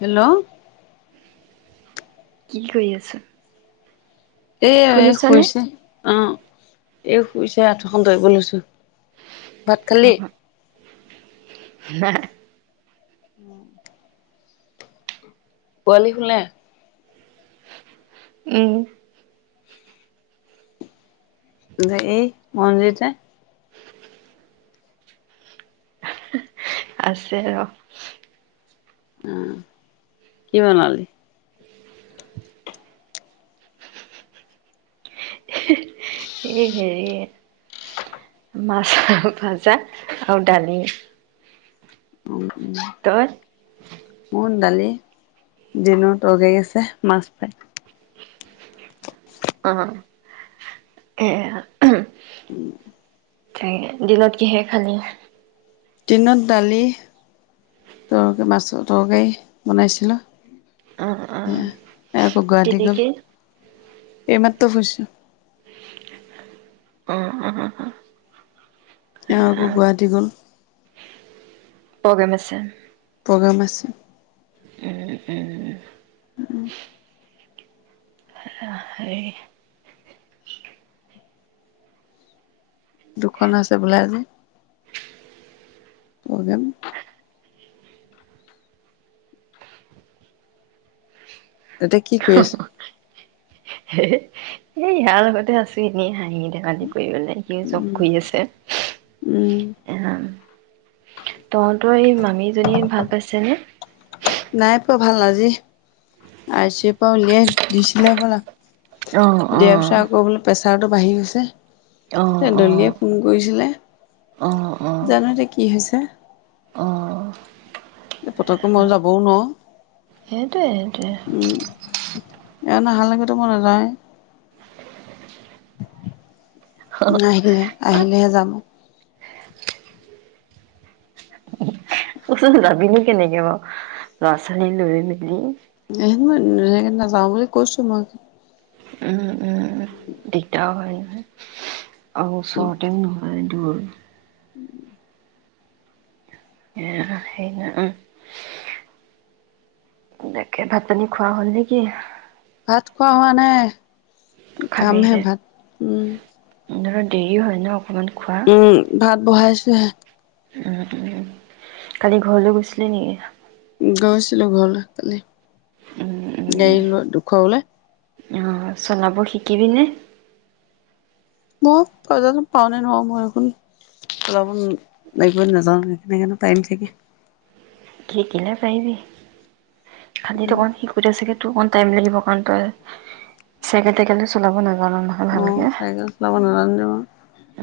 Hello কি কৰি আছা এাই এ শুনিছানে? শুইছে অ এ শুইছে আঁঠখন ধৰি গ লৈছো ভাত খালি ন উম পোৱালি শ ন উম যে এই মন্দিৰতে আছে ৰ উম কি বনালি স হেৰি মাছ ভাজা আৰু দালি অ উম তই? মন দালি দিনো তাই আছে মাছ ফাই অ এয়া ত দিনত কিহে খালি দিনত দালি তৰ মাছৰ তৰকাৰী বনাইছিলো অ অ এ একো গুৱাহাটী গল তিলিকি এই মাতো খুছ উম উম উম উ এ আকৌ গুৱাহাটী গল প্ৰগেম আছে প্ৰগ্ৰাম আছে এ এ উম সেইয়া হে দুখন আছে বোলে আজি অ যাম এতিয়া কি কৰি আছ হে ইয়াৰ লগতে আছো এনেই হাঁহি ধেমালি কৰি মানে, সি চব উম কৰি আছে উম এ' তহঁতৰ এই মামীজনী ভাল পাইছেনে? নাই পোৱা ভাল আজি, আই চি ও' ৰ পা উলিয়াই দিছিল হ'বলা অ দিয়াৰ পিছত অ আকৌ বোলে পেচে- পেচাৰটো বাঢ়ি অ', গৈছে ডলিয়ে অ', ফোন কৰিছিলে অ', অ', জানুৱাৰীত [unintelligible] কি হৈছে অ এই পতককৈ মই যাবও নোৱাৰো। সেইটোৱে সেইটোৱে এওঁ নাহালেকেতো মই নাযাওঁৱে নাহিলে আহিলেহে যাম ক'চোন যাবি নো কেনেকে বাৰু ল'ৰা-ছোৱালী লৈ মেলি [unintelligible] নাযাওঁ বুলি কৈছো মই উম [inaudible] দিগদাৰ হয় নহয় আৰু ওচৰতেও নহয় সেইটো হয় [inaudible] [inaudible] [unintelligible] সেই ন', উম তাকে ভাত পানী খোৱা হ'ল নেকি? ভাত খোৱা হোৱা নাই খাম হে' খাবিহে? ভাত, উম ধৰা দেৰি হয় ন' অকণমান খোৱা। উম ভাত বহাইছ ছোহে [unintelligible] উম, উম, কালি ঘৰলৈ গৈছিলি নেকি? গৈছিলো ঘৰলৈ কালি। [unintelligible] [unintelligible] ঘৰলে অহ', চলাব শিকিবি নে'? মই চলাব পাৰো নে নোৱাৰো পাৰিম চাগে শিকিলে পাৰিবি খালী তোমাৰ শিকোতে চাগে [unintelligible] টাইম লাগিব কাৰণ তই চাইকেল-তাইকেলটো চলাব নাজ [unintelligible] ভালকে অ ভালকে, চাইকেল চলাব নাজানো যে মই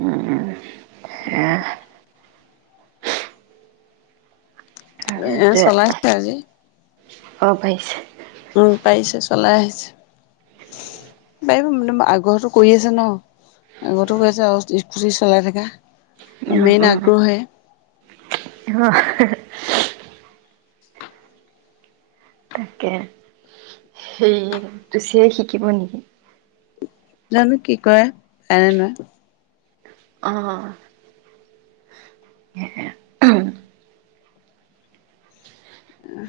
উম এহ' এ চলাইছে আজি অ ভাইছ উম পাৰিছে চলাই আহিছে পাৰিব মানে আগো কৰি আছে ন আগো কৈ আছে আৰু স্কুটি চলাই থকা আহ অ আহ তাকে সেই ুচিয়াই শিকিব নেকি জানো কি কৰে কাৰনে নহয় আহ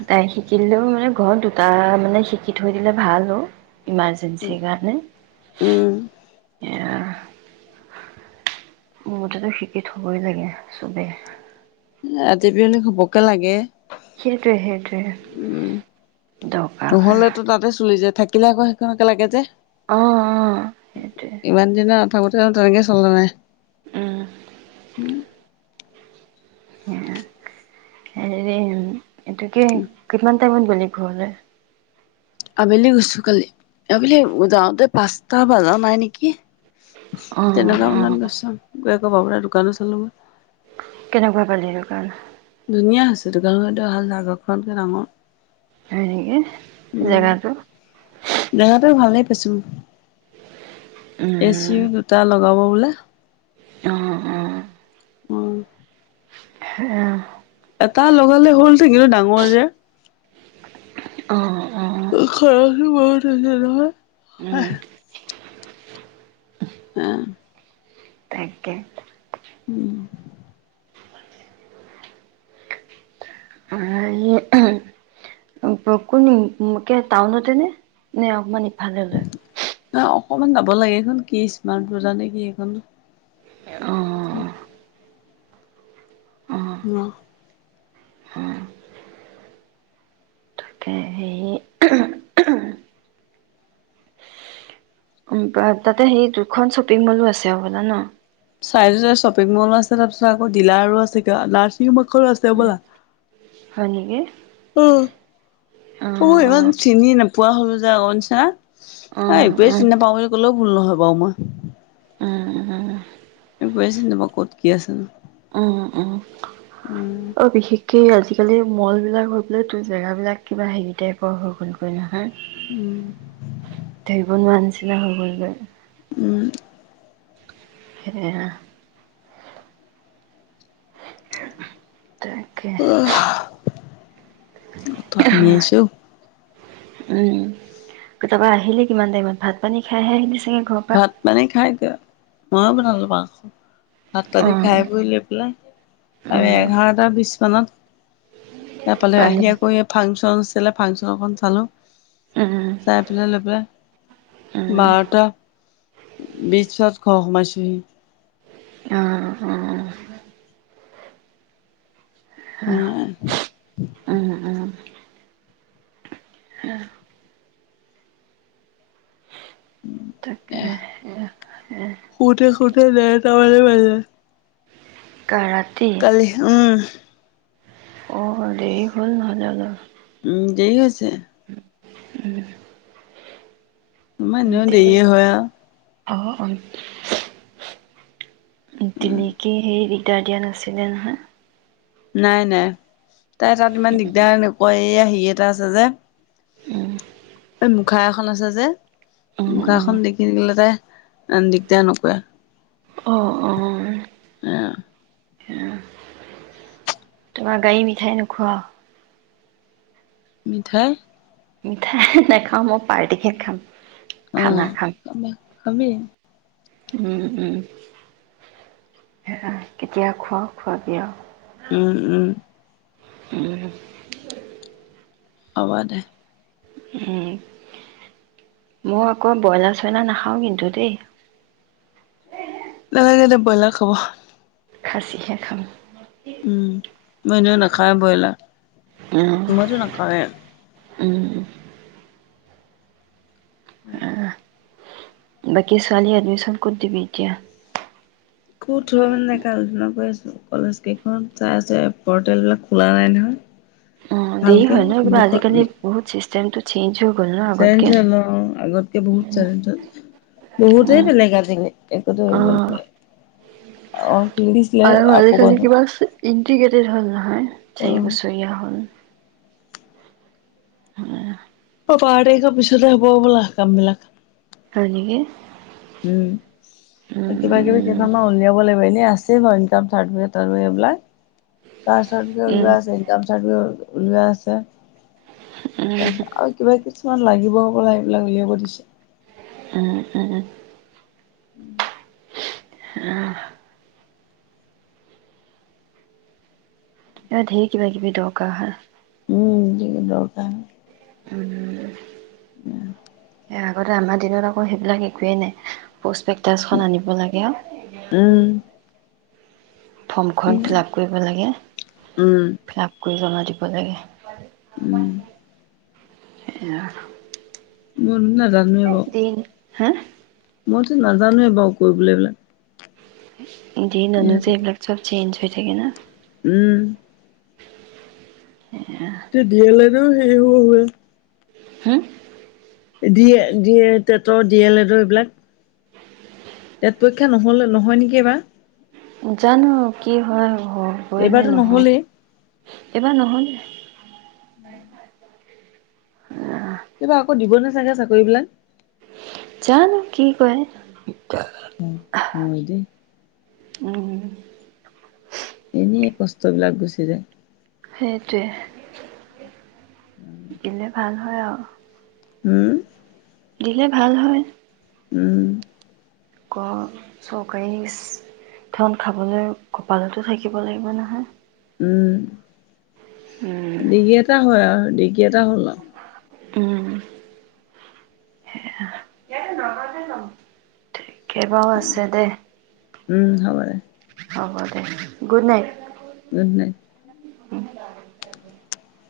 তাই শিকিলো মে ঘৰত দুটা মানে শিকি থৈ দিলে ভাল অ ইমাৰজেনঞ্চ গান উম। মোৰতেতো শিকি থবই লাগে চবেই ৰাতিপুৱলি হবকে লাগে সেইটোৱে উম। সেইটোৱে দৰকাৰ হয় পিলাক সেই কেনেকে লাগে যে আহ অ সেইটোৱে ত তনেে চলে উম উ হৰি এটো কি কিমান টাইমত গ'লি ঘৰলৈ আবেলি গৈছো কালি আবেলি যাওঁতে পাঁচটা বজা নাই নেকি অঁ তেনেককাা অঁ মনত গৈছা আকৌ বাবু দোকানো চলো মই কেনেকুৱা পালে দোকান ধুনীয়া হৈছে দোকানত অহাল জাগৰখনকে ডাঙৰ হয় নেকি উম জাগাটো পচো এ চিও দুটা লগাব বোলে [unintelligible] অ অ অ আহ এটা লগালে হ'ল থাকিলো ডাঙৰ যে অ হাঁহি মাৰি তে নহয়। উম আহ তাকে উম কোন টাউনতে নে নে অকমান ইফালে লৈ ন অকমান যাব লাগে সখন কি স্মাৰ্ট বজাৰ নে কি সিখন অঁ অঁ উহ অঁ তাকে হেৰি উ তাতে সেই দুখন শ্বপিং মলো আছে হ'বলা ন চাই চ শ্বপিং মলো আছে তাৰপিছত আকৌ ডিলাৰো আছে কিয় নাৰ্ছিং হোমত ৰাস্তও ব'লা হয় নেকি? অঁ উ অ অঁ ইমান চিনি নাপায়। পোৱা হল যে আগ নিছিনা। অ এইোৱে চিন্তা পাওঁ বুলি কলেও ভুল নহয়ব বামা। উম উ উম আ একোৱে চিনি নাপাওঁ ক'ত কি আছে। উম উম উম অ বিশেষকে আজি একেলি মলবিলাক হৈ পেলাই তোৰ জেগাবিলাক কিবা হেৰি টাইপৰ হেৰী তাইপ হ'লগৈ যানা উম ধৰিবন নোৱাৰা নিছিনা। চিনা হৈ গ'ল যে উম সেয়া তাকে অ ত হামি আহিছে অ উম ত তাপা আহিলে কিমান টাইমত ভাত পানী খাইহে আহিলে ভাত পানী খাই ক মই বনালো মাছ ভাত ত অ দি খাই বৈ লৈ পেলাই আমি উম এঘাৰটাৰ ৱিছ তানত তাৰফালে পালি আহি আকৌ ফাংচন। কেলৈ ফাংচনখন চালোঁ। উম চাই পেলাই লৈ পেলাই উম বাৰটা বিজ পত ঘৰ সোমাইছোহি অঁ অঁ নোৱাৰে আউ উম আহ তাকে, এ, এ তল মাজে, কা ৰাতি কালি উম',। অ', দেৰি হল নহ'লে অলপ। উম', দি গৈছে। উপ ', উ', মই এনেও দেৰি হয় আৰু। অহ, - অহ, তেনেকে হেৰি, দাৰ দিয়া নাছিলে নহয়। নাই -নাই তাই তাত ইমান দিগদাৰ নকয় আহি, ই এটা আছে যে, উম', এই মুখা এখন আছে যে, উম মুখা উম এখন দেখিলে তাই দিগদাৰ নকৰে। অহ ', - অহ ', আহ, তোমাৰ গাড়ী মিঠাই নোখোৱাও? মিঠাই? মিঠাই নেখাওঁ মই পাৰ্টি খে খাম। খানা খাম। আমি? উম', - উম', সেয়া কেতিয়া খোৱা খোৱাবি আৰু। উম -উম উম্ হ'ব দে। উম, ' মই আকৌ ব্ৰইলাৰ -চয়লাৰ নাখাও কিন্তু দেই। নালাগে দে বইলাৰ খাব। খাচিহে খাম। [unintelligible] উম মই এনেও নাখাওৱে উম ব্ৰইলাৰ। মইতো নাখাওঁৱে। উম, ' [unintelligible] বাকী ছোৱালী এডমিচন ক'ত দিবি এতিয়া? ক'ত লয় মানে তাকে আলোচনা কৰি আছো। কলেজ কেইখনত চাই আছে, পৰ্টেল বিলাক খোলা নাই নহয়। অ', দেৰি ভালকে হয় ন, কিবা দুখন আজিকালি বহুত চিষ্টে, জেণ্টো চি, চেঞ্জ হৈ গল অ ', আগতকে বহুত চেঞ্জ হল বহুতেই বেলেগ আজিকালি একোতে কৰিব অ নো', অ, খুলি দিছিলে আকৌ বন্ধ। টিকেটে হ'ল নহয়। অ চাৰি বছৰীয়া হ'ল। উ [inaudible] অ, বাৰ তাৰিখৰ পিছতে হ'ব বলা কাম বিলাক। হয় নেকি। উম, উম কিবা কিবি কেইখনমান উলিয়াব লাগিব এনে আ [unintelligible] কাষ্ট চাৰ্টিফিকেট উম ওলোৱা আছে ইনকাম চাৰ্টিফিকেট। ওলোৱা আছে। তাৰ উম পাছত আৰু কিবা কিবি। কিমান লাগিব প এইবিলাক উলিয়াব দিছে। উম, উম, উম। উম। আহ। এ ঢেৰ কিবা কিবি দৰকাৰ হয়। উম, যি দৰকাৰ। উম, উম। এয়া। আগতে আমাৰ দিনত আকৌ সেইবিলাক একোৱেই নাই। প্ৰচপেক্টাছখন আনিব লাগে অ। উম ফৰ্মখন উম ফিলাপ কৰিব লাগে উম ফিলাপ। কৰি জমা দিব লাগে। উম। এয়া। উম। নাজানো এই ৰ। হা। মইতো নাজানোৱে বাৰু কৰিবলৈ এই বিলাক। [unintelligible] দিন আনো যে এইবিলাক চব চেঞ্চ। হৈ থাকে না। উম। সেয়া। ন সেই শু শুৱে। হুম। দিয়ে দিয়ে। টেটৰ ডি এল এডৰ এইবিলাক টেট পৰীক্ষা নহ'লে নহয় নেকি এইবাৰ। জানো আৰু কি হয়। এইবাৰটো নহ'লেই। এবাৰ নহয়। এইবাৰ আকৌ দিবনে চাগে চাকৰি বিলাক জানো কি কয়। উম, হয় দে। উম। এনে কষ্টবিলাক গুচি যায়। সেইটোৱে। এনে ভাল হয়, অহ। হম। দিলে ভাল হয়। উম। চৰকাৰী ধন খাবলৈ কপালটো থাকিব লাগিব নহয়। উম। উম ডিগি এটা হয় আৰু ডিগ কি এটা হ'ল। আৰু উম। এইবাও আছে দে। উম, হ'ব দে হ'ব দে গুড নাইট। গুডনাইত। [inaudible]